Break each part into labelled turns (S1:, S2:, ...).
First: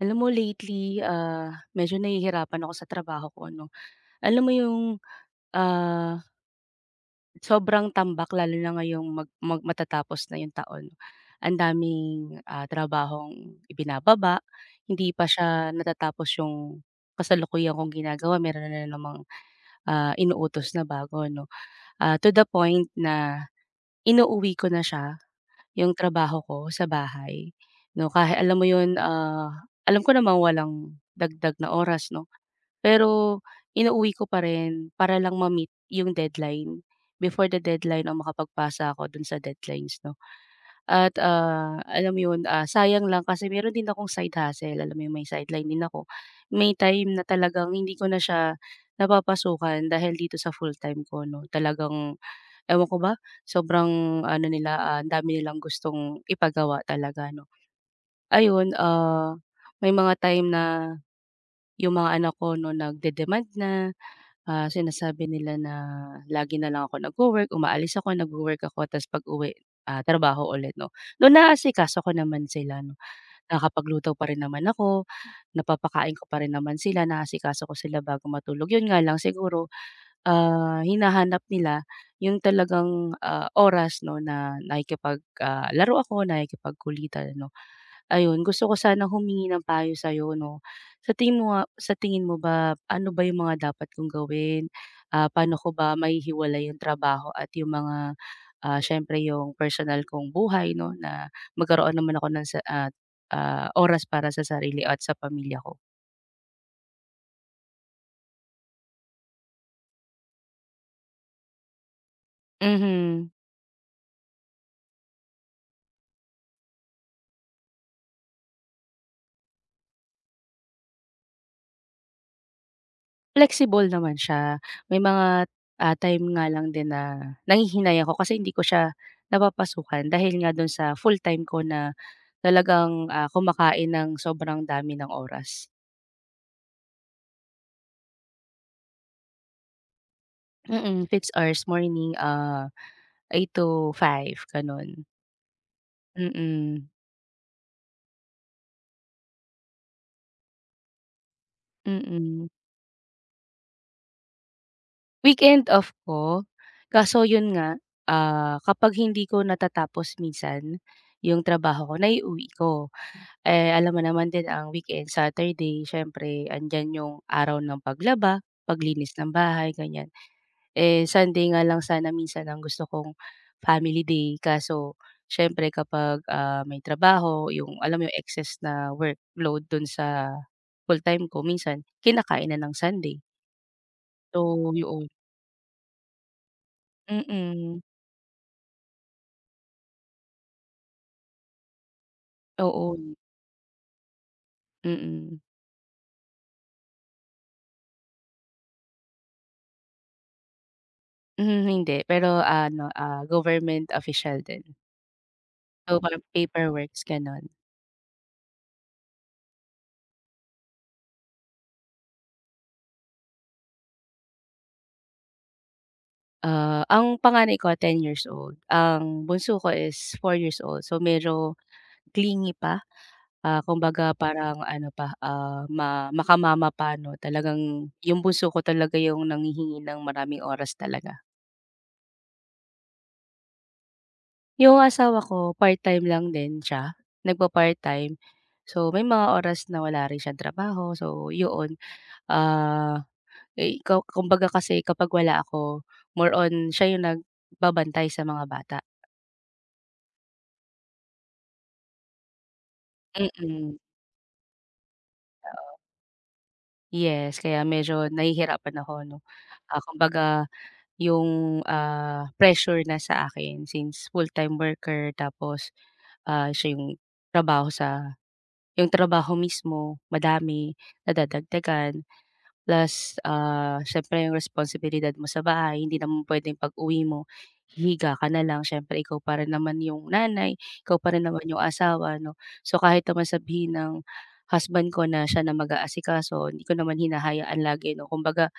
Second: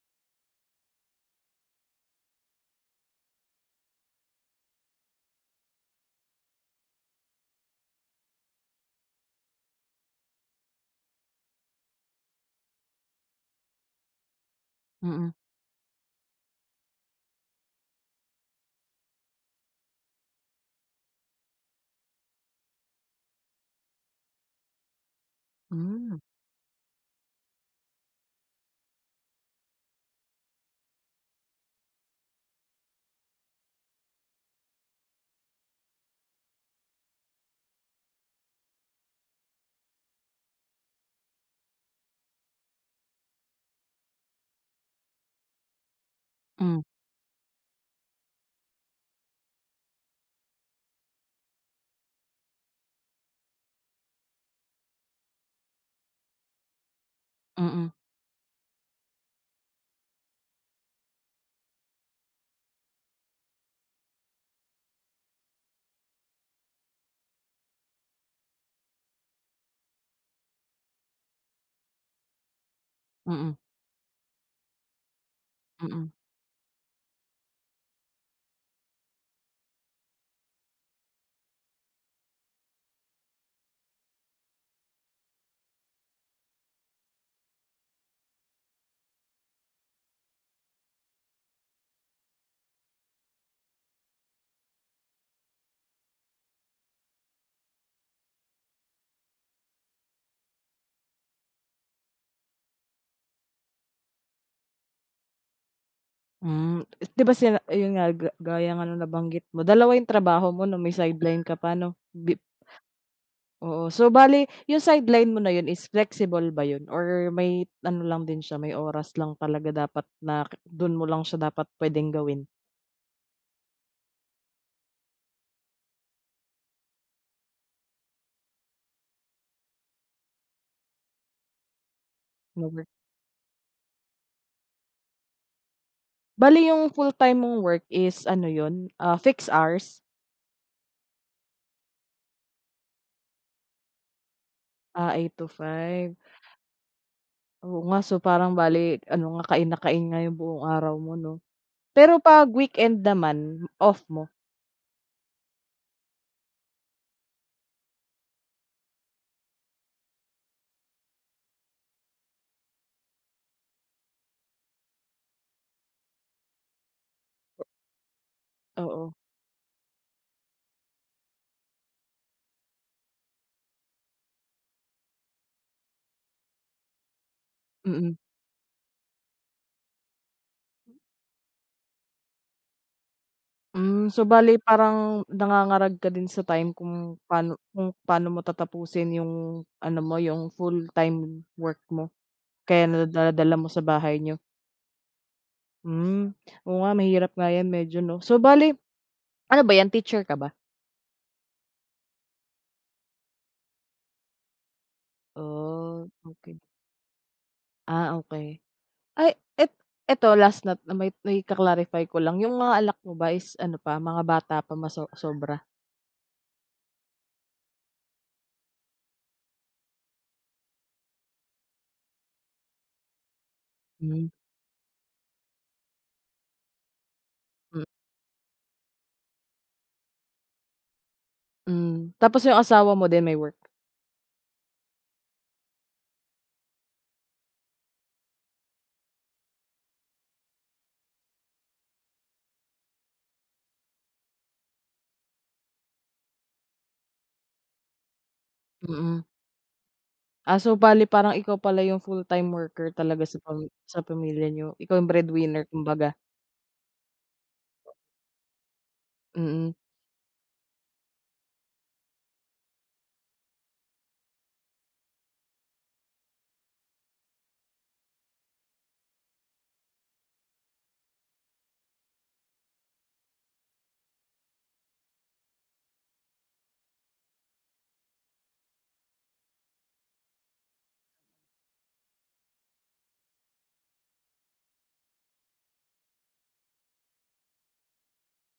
S1: Alam mo lately, ah, medyo nahihirapan ako sa trabaho ko 'no. Alam mo 'yung ah Sobrang tambak lalo na ngayong mag mag matatapos na 'yung taon. Ang daming, ah, trabahong ibinababa, hindi pa
S2: Mm.
S1: siya natatapos 'yung kasalukuyan kong ginagawa meron na namang, ah, inuutos na bago 'no. Ah, to the point na, inuuwi ko na siya, 'yung
S2: Hmm.
S1: trabaho ko sa bahay 'no ka alam mo 'yon, ah, alam ko namang walang dagdag na oras 'no, pero inuuwi ko pa rin para lang ma-meet 'yung deadline, before the deadline 'no makapagpasa ako do'n sa deadlines 'no. At, ah, alam mo 'yon, ah, sayang lang kasi meron din akong side hustle, alam mo 'yong may sideline din ako. May
S2: Hmm.
S1: time na talagang hindi ko na siya napapasukan dahil dito sa full-time ko 'no, talagang ewan ko ba sobrang ano nila, ah, dami nilang gustong ipagawa talaga 'no.
S2: Mm.
S1: Ayun, ah, may mga time na 'yung mga anak ko 'no nagde-demand na, ah, sinasabi nila na lagi na lang ako nagwo-work, umaalis ako, nagwo-work ako, ta's pag-uwi, ah, trabaho ulit 'no. Though naasikaso ko naman sila,
S2: Mm.
S1: nakakapagluto pa rin naman ako,
S2: Mm.
S1: napapakain ko pa rin naman sila, naasikaso ko sila bago matulog, 'yun nga lang siguro, ah, hinahanap nila 'yung talagang, ah, oras 'no na nakikipag, ah, laro ako, nakikipagkulitan 'no. Ayun gusto ko sanang humingi ng payo sa'yo 'no, sa tingin mo, ah, sa tingin mo ba ano ba 'yung mga dapat kong gawin, ah, pa'no ko ba mahihiwalay 'yung trabaho at 'yung mga, ah, siyempre 'yung personal kong buhay 'no na magkaroon naman ako ng sa at, ah, oras para sa sarili at sa pamilya ko?
S2: Hmm, i di ba, sila iyun nga, ga gaya nga ng nabanggit mo, dalawa 'yung trabaho mo 'no, may sideline ka pa ano? Bip
S1: Mhm.
S2: Oo, so bale 'yung sideline mo na 'yun is flexible ba 'yun or may ano lang din siya, may oras lang talaga dapat na ke do'n mo lang siya dapat puwedeng gawin?
S1: Flexible naman siya, may mga, ah, time nga lang din na nanghihinay ako kasi hindi ko siya napapasukan dahil nga do'n sa fulltime ko na
S2: [unintelligible]
S1: talagang, ah, kumakain ng sobrang dami ng oras.
S2: Bale 'yung fulltime mong work is ano 'yun, ah, fixed hours?
S1: Mm, fix hours morning, ah, 8-5 gano'n.
S2: Ah, 8-5.
S1: Mm.
S2: Oo, nga, so parang bale ano nga kain na kain nga 'yung buong araw mo 'no. Pero 'pag
S1: Mm.
S2: weekend naman, off mo?
S1: Weekend off ko, kaso 'yon nga, ah, kapag hindi ko natatapos minsan 'yong trabaho ko, naiuwi ko. Eh, alam mo naman din ang weekend Saturday siyempre andiyan 'yong araw ng paglaba, paglinis
S2: Oo.
S1: ng bahay, ganiyan. Eh, Sunday nga lang sana minsan ang gusto kong family day, kaso siyempre kapag, ah, may trabaho 'yong, alam mo 'yong
S2: Mm.
S1: excess na workload do'n sa full-time ko minsan, kinakain na ng Sunday.
S2: Hmm, so bale
S1: So 'yon.
S2: parang nangangarag ka din sa time kung pa'no
S1: Mm.
S2: kung pa'no mo tatapusin 'yong ano mo, 'yung full-time work mo, kaya
S1: Oo, eh.
S2: nadala-dala mo sa bahay niyo?
S1: Mm.
S2: Hmm, oo, nga mahirap nga 'yan medyo 'no so bale, ano ba 'yan teacher ka ba?
S1: Hmm, hindi pero ano, ah, government official din. Oo,
S2: Oh,
S1: parang
S2: okey.
S1: paperworks gano'n.
S2: Ah, okey. Ay, et eto last na 'to, may may ka-clarify ko lang 'yung mga anak mo ba is ano pa mga bata pa maso sobra?
S1: Ah, ang panganay ko 10 years old, ang bunso ko is 4 years old, so medyo clingy pa, ah, kumbaga
S2: Hmm.
S1: parang ano pa, ah, ma maka mama pa 'no
S2: M
S1: talagang 'yung bunso ko talaga 'yung nanghihingi ng maraming oras talaga.
S2: Hmm, tapos 'yung asawa mo din may work?
S1: 'Yung asawa ko part-time lang din siya, nagpa-part time. So may mga oras na wala rin siyang trabaho, so 'yon, ah, eh, kaw kumbaga kasi kapag wala ako, more on siya 'yung nagbabantay sa mga bata.
S2: Mm. Ah, so bale parang ikaw pala 'yung full-time worker talaga sa pam
S1: Mm.
S2: sa pamilya niyo, ikaw 'yung breadwinner
S1: Oo.
S2: kumbaga?
S1: Yes, kaya medyo nahihirapan ako, 'no.
S2: Mm.
S1: Ah, kumbaga 'yung, ah, pressure na sa akin, since full-time worker tapos, ah, siya 'yung trabaho sa 'yung trabaho mismo madami, nadadagdagan, plus, ah, siyempre 'yung responsibilidad mo sa bahay hindi naman puwedeng pag-uwi mo hihiga ka na lang siyempre ikaw pa rin naman 'yung nanay, ikaw pa rin naman 'yung asawa 'no. So kahit naman sabihin ng husband ko na siya na mag-aasikaso, 'di ko naman hinahayaan lagi 'no, kumbaga,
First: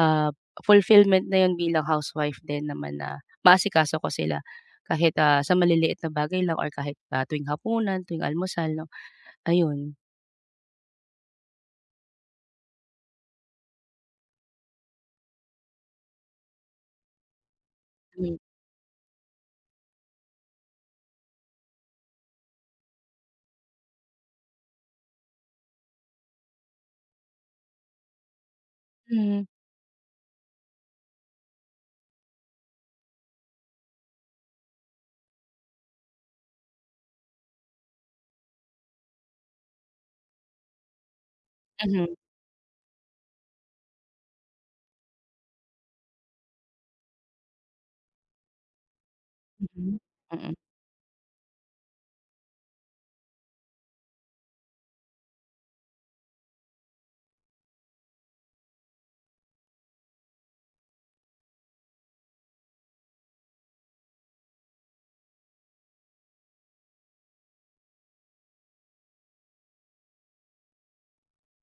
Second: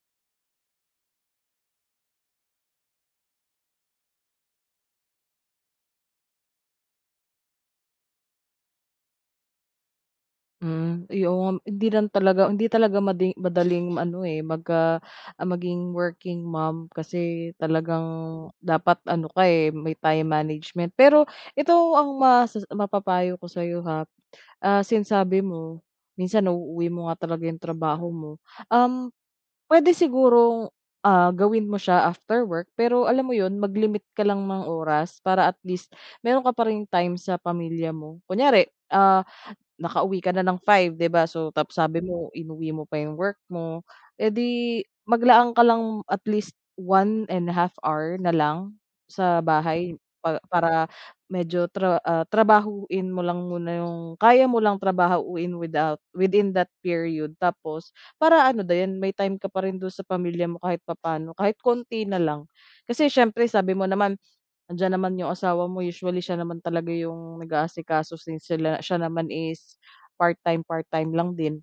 S1: ah, fulfillment na 'yun bilang housewife din naman na maasikaso ko sila, kahit, ah, sa maliliit na bagay lang or kahit, ah, tuwing hapunan, tuwing almusal, 'no, ayun.
S2: Mm, uy, oo nga hindi lang talaga hindi talaga madi madaling ano eh, magka ah, maging working mom kasi
S1: Hmm.
S2: talagang, dapat ano ka, eh, may time management. Pero ito ang mas mapapayo ko sa'yo ha, ah, since sabi mo, minsan nauuwi mo nga talaga 'yong trabaho mo, um,
S1: Hmm.
S2: puwede sigurong, ah, gawin mo siya after work pero alam mo 'yon, mag-limit ka lang ng oras para at least, meron ka pa ring time sa pamilya mo. Kunyari, ah, nakauwi ka na ng 5, 'di ba, so tapos sabi
S1: Mhm.
S2: mo inuwi mo pa 'yong work mo, eh di maglaan ka lang at least 1 1/2 na lang, sa bahay
S1: Mm,
S2: pa
S1: mm.
S2: para medyo tra ah, trabahuin mo lang muna 'yung kaya mo lang trabahuhin without within that period tapos para ano din may time ka pa rin do'n sa pamilya mo kahit papaano kahit konti na lang. Kasi siyempre sabi mo naman andiyan naman 'yong asawa mo usually siya naman talaga 'yong nag-aasikaso since sila siya naman is part-time, part-time lang din.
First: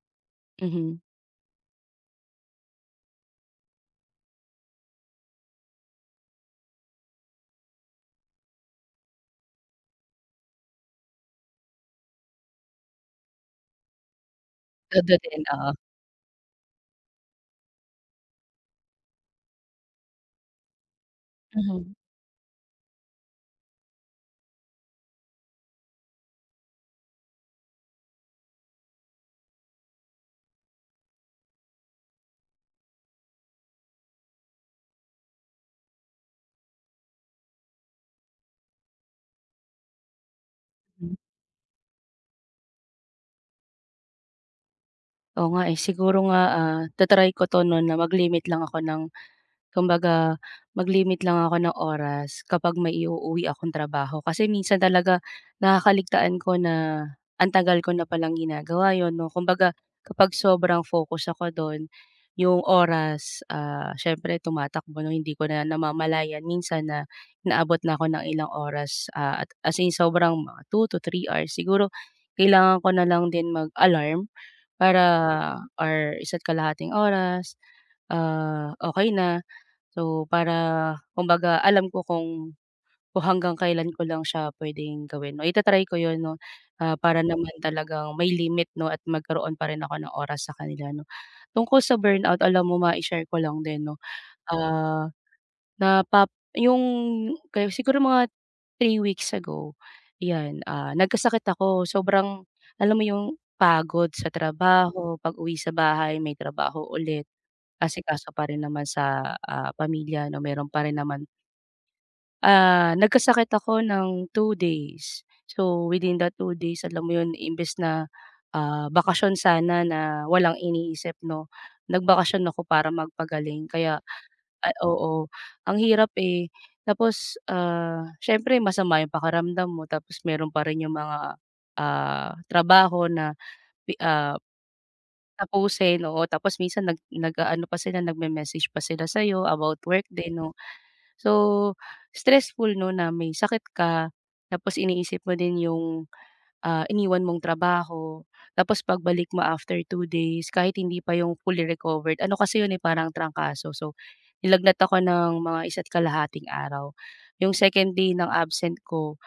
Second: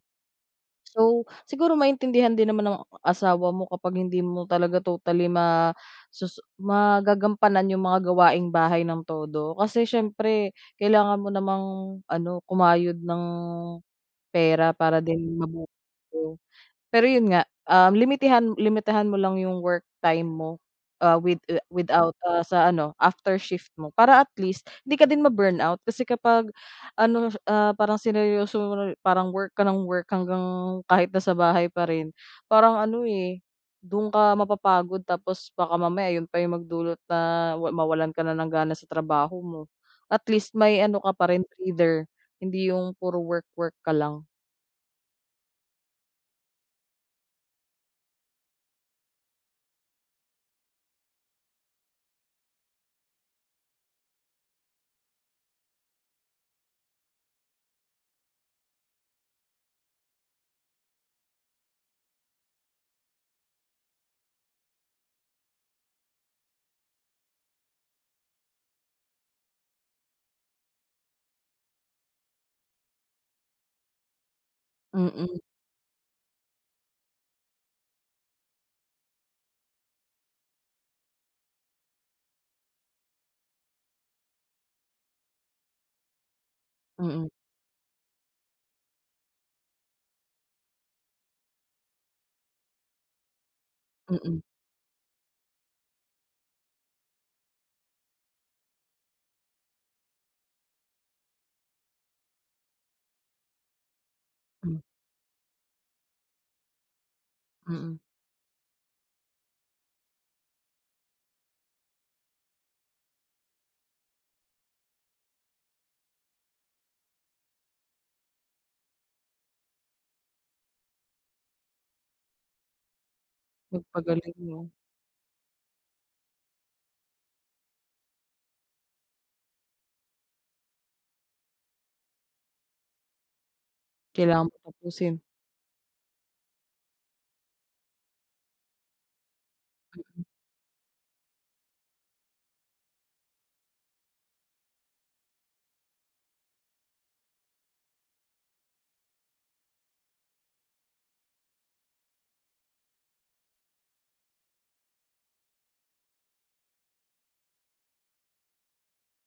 S1: Mhm.
S2: So siguro maintindihan din naman ng asawa mo kapag hindi mo talaga totally ma susu magagampanan 'yung mga gawaing bahay ng todo, kasi siyempre kailangan mo namang ano, kumayod ng pera para
S1: Todo
S2: din
S1: din,
S2: mabuhay
S1: oo.
S2: kayo. Pero 'yun nga, um, limitihan limitihan mo lang 'yung work time mo, ah, with ah,
S1: Mhm.
S2: without, ah, sa ano after shift mo para at least hindi ka din ma-burnout kasi kapag, ano, ah, parang sineryoso mo, parang work ka nang work hanggang kahit nasa bahay pa rin parang ano, eh, dun ka mapapagod tapos baka mamaya 'yun pa 'yung magdulot na ma mawalan ka na ng gana sa trabaho mo. At least may ano ka
S1: Hmm.
S2: pa rin breather, hindi 'yung puro work-work ka lang.
S1: Oo, nga, eh, siguro nga, ah, ta-try ko 'to 'no, na mag-limit lang ako ng, kumbaga mag-limit lang ako ng oras kapag may i-uuwi akong trabaho. Kasi minsan talaga nakakaligtaan ko na antagal ko na palang ginagawa 'yun, 'no, kumbaga kapag sobrang focus ako do'n, 'yung oras, ah, siyempre tumatakbo 'no, hindi ko na namamalayan minsan na inaabot na ako ng ilang oras, ah, at as in sobrang mga 2 to 3 hours. Siguro kailangan ko na lang din mag-alarm para
S2: Mm.
S1: or 1 1/2 oras, ah, okey na, so para kumbaga alam ko kung kung hanggang kailan ko lang siya puwedeng gawin. Oh, i-ta-try ko 'yon 'no, ah, para
S2: Mm.
S1: naman talagang may limit 'no, at magkaroon pa rin ako ng oras sa kanila 'no. Tungkol sa burnout, alam mo ma-i-share ko lang din 'no,
S2: Mm.
S1: ah, na pap 'yung kaya siguro mga 3 weeks ago, 'yan, ah, nagkasakit ako, sobrang alam mo 'yung pagod sa
S2: Hmm.
S1: trabaho pag-uwi sa bahay may trabaho ulit,
S2: Mm.
S1: asikaso pa rin naman sa, ah, pamilya 'no, meron pa rin naman. Ah, nagkasakit ako ng 2 days. So within that 2 days, alam mo 'yon, imbes na, ah, bakasyon sana na, walang iniisip 'no, nagbakasyon ako para magpagaling. Kaya,
S2: Magpagaling 'no.
S1: eh oo. Ang hirap, eh. Tapos, ah, siyempre masama yung pakiramdam mo, tapos meron pa rin yung mga, ah, trabaho na pi ah,
S2: Kailangan mong tapusin.
S1: tapusin, oo, tapos minsan nag nag-aano pa sila, nagme-message pa sila sa 'yo about work
S2: Mm.
S1: din 'no. So, stressful 'no na may sakit ka, tapos iniisip mo din yung, ah, iniwan mong trabaho. Tapos pagbalik mo after 2 days kahit hindi pa yung fully recovered, ano kasi 'yon, eh, parang trangkaso. So, nilagnat ako ng mga isa't kalahating araw. Yung second day ng absent ko,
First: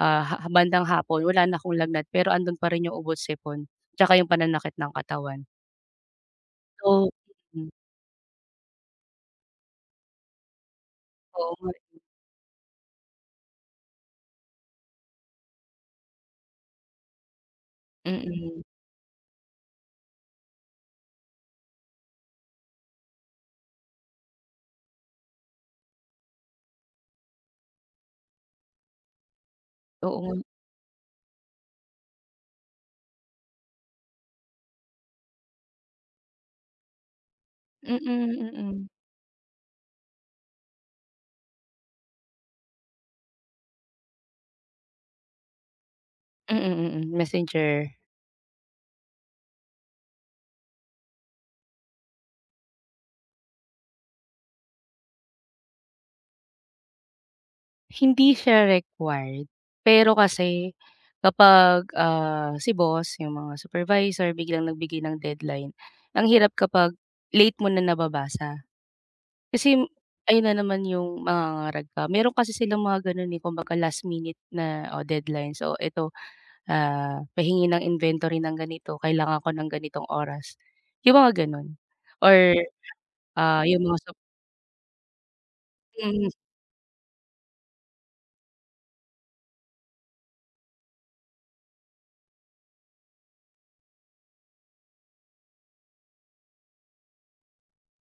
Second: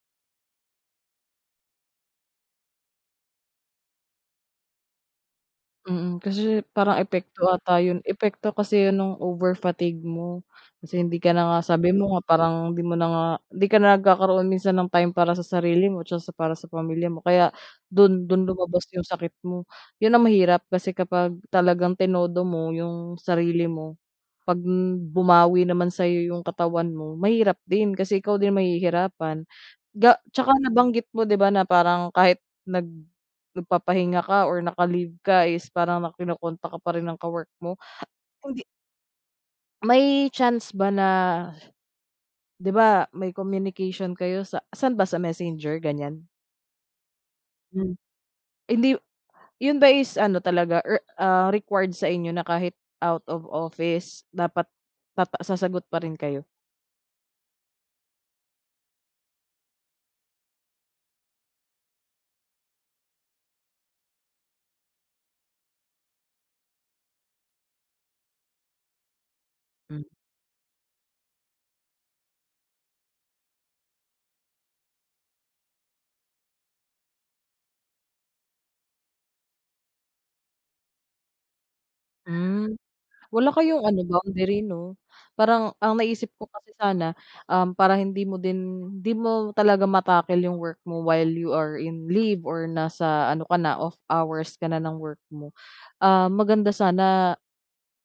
S1: ah, ha ha bandang hapon, wala na akong lagnat pero ando'n pa rin yung ubo't sipon, tsaka yung pananakit ng katawan.
S2: Mm, kasi parang
S1: So
S2: epekto
S1: mm.
S2: ata yun epekto kasi yan no'ng overfatigue mo. Kasi hindi ka na
S1: Oo
S2: nga
S1: nga,
S2: sabi
S1: eh.
S2: mo nga, parang hindi mo na nga 'di ka na nagkakaroon minsan ng time para sa sarili mo, tsaka sa para sa pamilya mo, kaya do'n do'n
S1: Mm.
S2: lumabas yung sakit mo. Yun ang mahirap kasi kapag, talagang tinodo mo yung sarili mo, 'pag bumawi naman sa 'yo yung katawan mo, mahirap din kasi ikaw din mahihirapan. Ga
S1: Oo nga.
S2: tsaka nabanggit mo 'di ba na parang kahit nag nagpapahinga ka or naka-leave ka is parang na kino-contact ka pa rin ng ka-work mo.
S1: Mm,
S2: Hindi
S1: mm.
S2: May chance ba na 'di ba may communication kayo, sa saan ba sa messenger, ganiyan?
S1: Mm, mm, messenger.
S2: Hmm, hindi yu 'yun ba is ano talaga, eh, ah, required sa inyo na kahit out of office dapat tata sasagot pa rin kayo?
S1: Hindi siya required, pero kasi kapag, ah, si boss, 'yung mga supervisor biglang nagbigay ng deadline, ang hirap kapag late mo na nababasa. Kasi
S2: Hmm.
S1: ayun na naman 'yung mangangarag ka. Meron kasi silang mga gano'n, eh, kumbaga last minute na o deadlines, so eto, "ah, pahingi ng inventory ng ganito, kailangan ko ng ganitong oras," 'yung mga gano'n or,
S2: Hmm, wala
S1: ah, 'yung
S2: kayong
S1: mga
S2: ano
S1: sup
S2: boundary 'no? Parang ang naisip
S1: Mhm.
S2: ko kasi sana, um, para hindi mo din 'di mo talaga ma-tackle 'yung work mo while you are in leave or nasa ano ka na, off hours ka na ng work mo, ah, maganda sana,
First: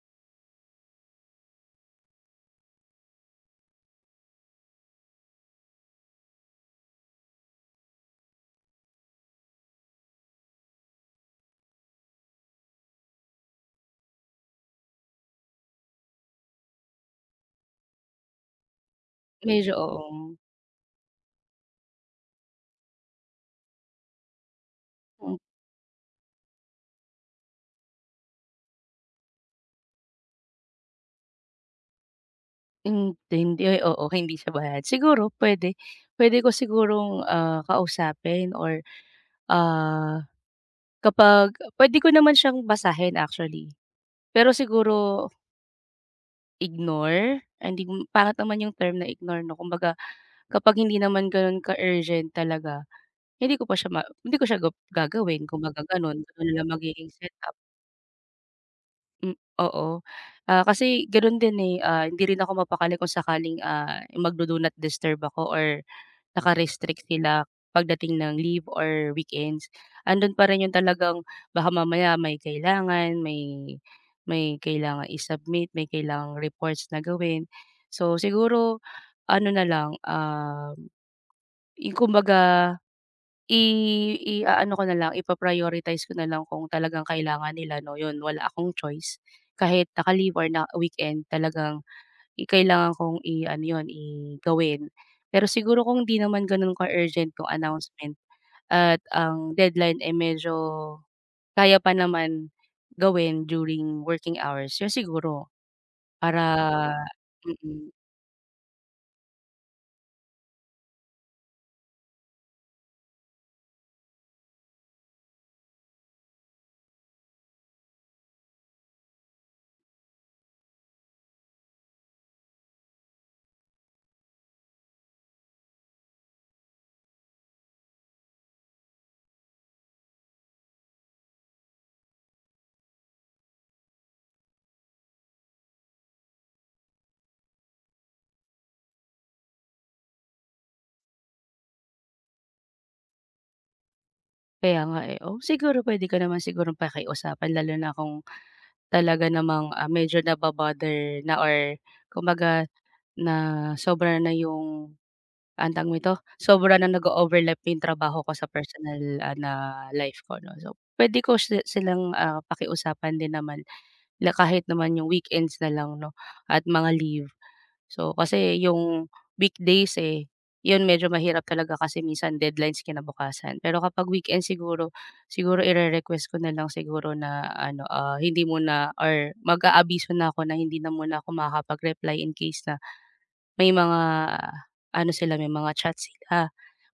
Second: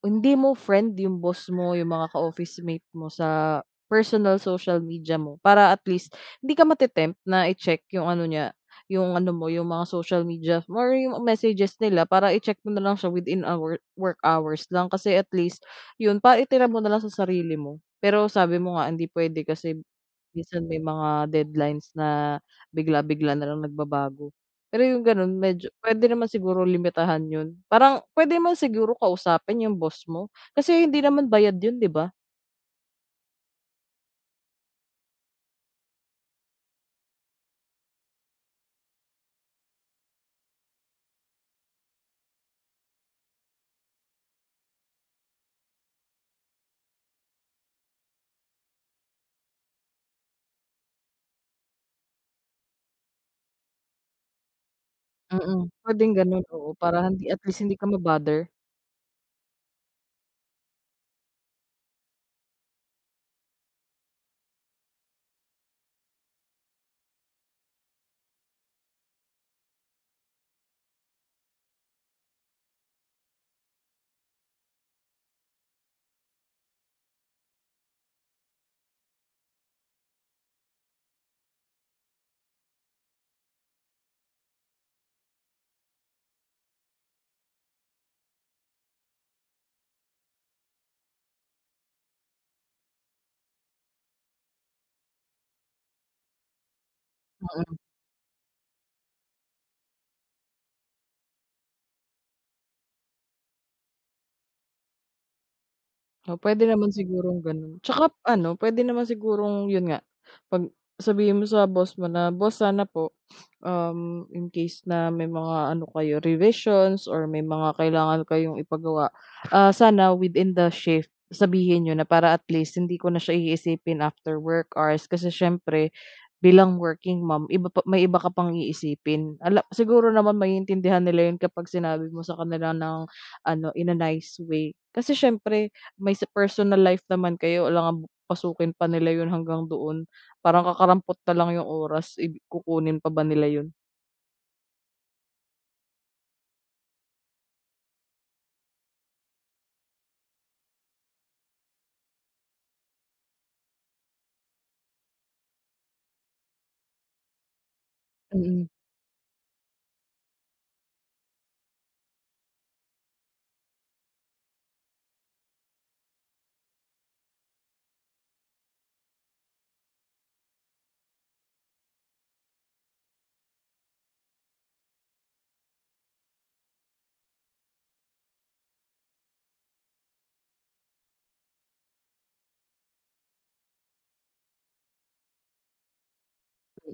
S2: hindi mo friend 'yung boss mo, 'yung mga ka-officemate mo sa personal social media mo, para at least hindi ka mate-tempt na i-check 'yung ano niya 'yung ano mo, 'yung mga social media, or 'yung messages nila para i-check mo na lang siya within, ah, wo work hours lang, kasi at least 'yun para itira mo na lang sa sarili mo. Pero sabi mo nga, hindi puwede
S1: Medyo,
S2: kasi
S1: oo.
S2: minsan may mga deadlines na bigla-bigla na lang nagbabago. Pero 'yung gano'n
S1: Hmm.
S2: medyo puwede naman siguro limitahan 'yun, parang puwede naman siguro kausapin 'yung boss mo, kasi hindi naman bayad 'yun, 'di ba?
S1: Hindi hin ay, oo, hindi siya bayad. Siguro puwede, puwede ko sigurong, ah, kausapin or, ah, kapag puwede ko naman siyang basahin actually. Pero siguro ignore, ay, hindi, pangit naman yung term na ignore, 'no, kumbaga kapag hindi naman gano'n ka-urgent talaga, hindi ko pa siya ma hindi ko siya gop gagawin
S2: Mm,
S1: kumbaga
S2: puwedeng
S1: ganun.
S2: ganun,
S1: Yun na
S2: oo, para
S1: magiging
S2: hindi at
S1: setup.
S2: least hindi ka ma-bother.
S1: M oo, ah, kasi gano'n din eh, ah, hindi rin ako mapakali kung sakaling, ah, magdo-do not disturb ako or naka-restrict sila pagdating ng leave or weekends, andoon pa rin yung talagang baka mamaya may kailangan, may may kailangang i-submit, may kailangang reports na gawin. So, siguro ano na lang, um, i kumbaga, i iaano ko nalang, ipa-prioritize ko nalang kung talagang kailangan nila, 'no, 'yon, wala akong choice kahit naka-leave or na weekend talagang i kailangan kong iano 'yon, i gawin. Pero siguro kung hindi naman gano'n ka-urgent yung
S2: Mm.
S1: announcement at ang deadline ay medyo kaya pa naman gawin during working hours, 'yon siguro.
S2: Oh, puwede
S1: Para
S2: naman sigurong ganun
S1: mm.
S2: tsaka, ano, puwede naman sigurong, yun nga, 'pag sabihin mo sa boss mo na, "Boss sana po, um, in case na may mga ano kayo, revisions or may mga kailangan kayong ipagawa, ah, sana within the shift, sabihin niyo na para at least hindi ko na siya iisipin after work hours." Kasi siyempre bilang working mom, iba pa may iba ka pang iisipin, ala Siguro naman maiintindihan nila yun kapag sinabi mo sa kanila ng ano, in a nice way. Kasi siyempre may sa personal life naman kayo alangang pasukin pa nila yun hanggang doon parang kakarampot nalang yung oras eh, kukunin pa ba nila yun.
S1: Kaya nga eh, oh, siguro puwede ko naman sigurong pakiusapan lalo na kung talaga namang, ah, medyo nabo-bother na or kumbaga, na sobra na yung, anong tawag nito, sobra na nag-o-overlap yung trabaho ko sa
S2: Mm.
S1: personal, ah, na life ko, 'no? So, puwede ko si silang, ah, pakiusapan din naman, la kahit naman yung weekends nalang, 'no at mga leave. So, kasi yung weekdays eh, 'yon, medyo mahirap talaga kasi minsan deadlines kinabukasan. Pero kapag weekend siguro, siguro ire-request ko nalang siguro na ano, ah, hindi muna or mag-aabiso na ako na hindi na muna ako makakapag-reply in case na, may mga ano sila, may mga chats sila,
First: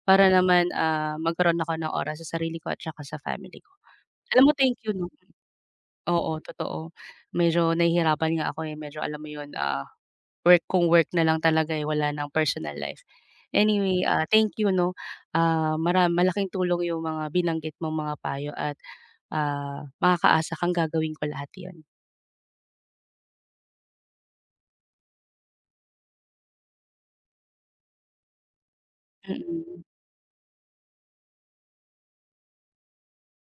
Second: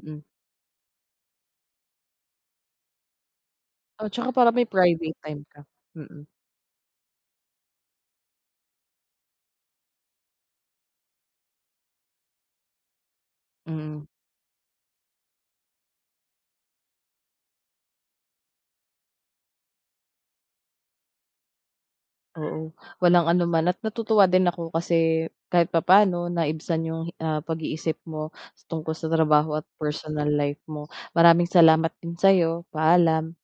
S2: Mm.
S1: para naman, ah, magkaroon ako ng oras sa sarili ko at tsaka sa family ko.
S2: Oo, 'tsaka
S1: Alam
S2: para
S1: mo
S2: may
S1: thank you, 'no.
S2: private time ka, mm.
S1: Oo, totoo, medyo nahihirapan nga ako eh, medyo alam mo yun, ah, work kung work nalang talaga eh, wala ng personal life. Anyway,
S2: Mm.
S1: ah, thank you, 'no. Ah, mara malaking tulong yung mga binanggit mong mga payo at, ah, makakaasa kang gagawin ko lahat yun.
S2: Oo, walang anuman at natutuwa din ako kasi kahit papaano naibsan yung, ah, pag-iisip mo tungkol sa trabaho at
S1: Mm.
S2: personal life mo. Maraming salamat din sa'yo. Paalam.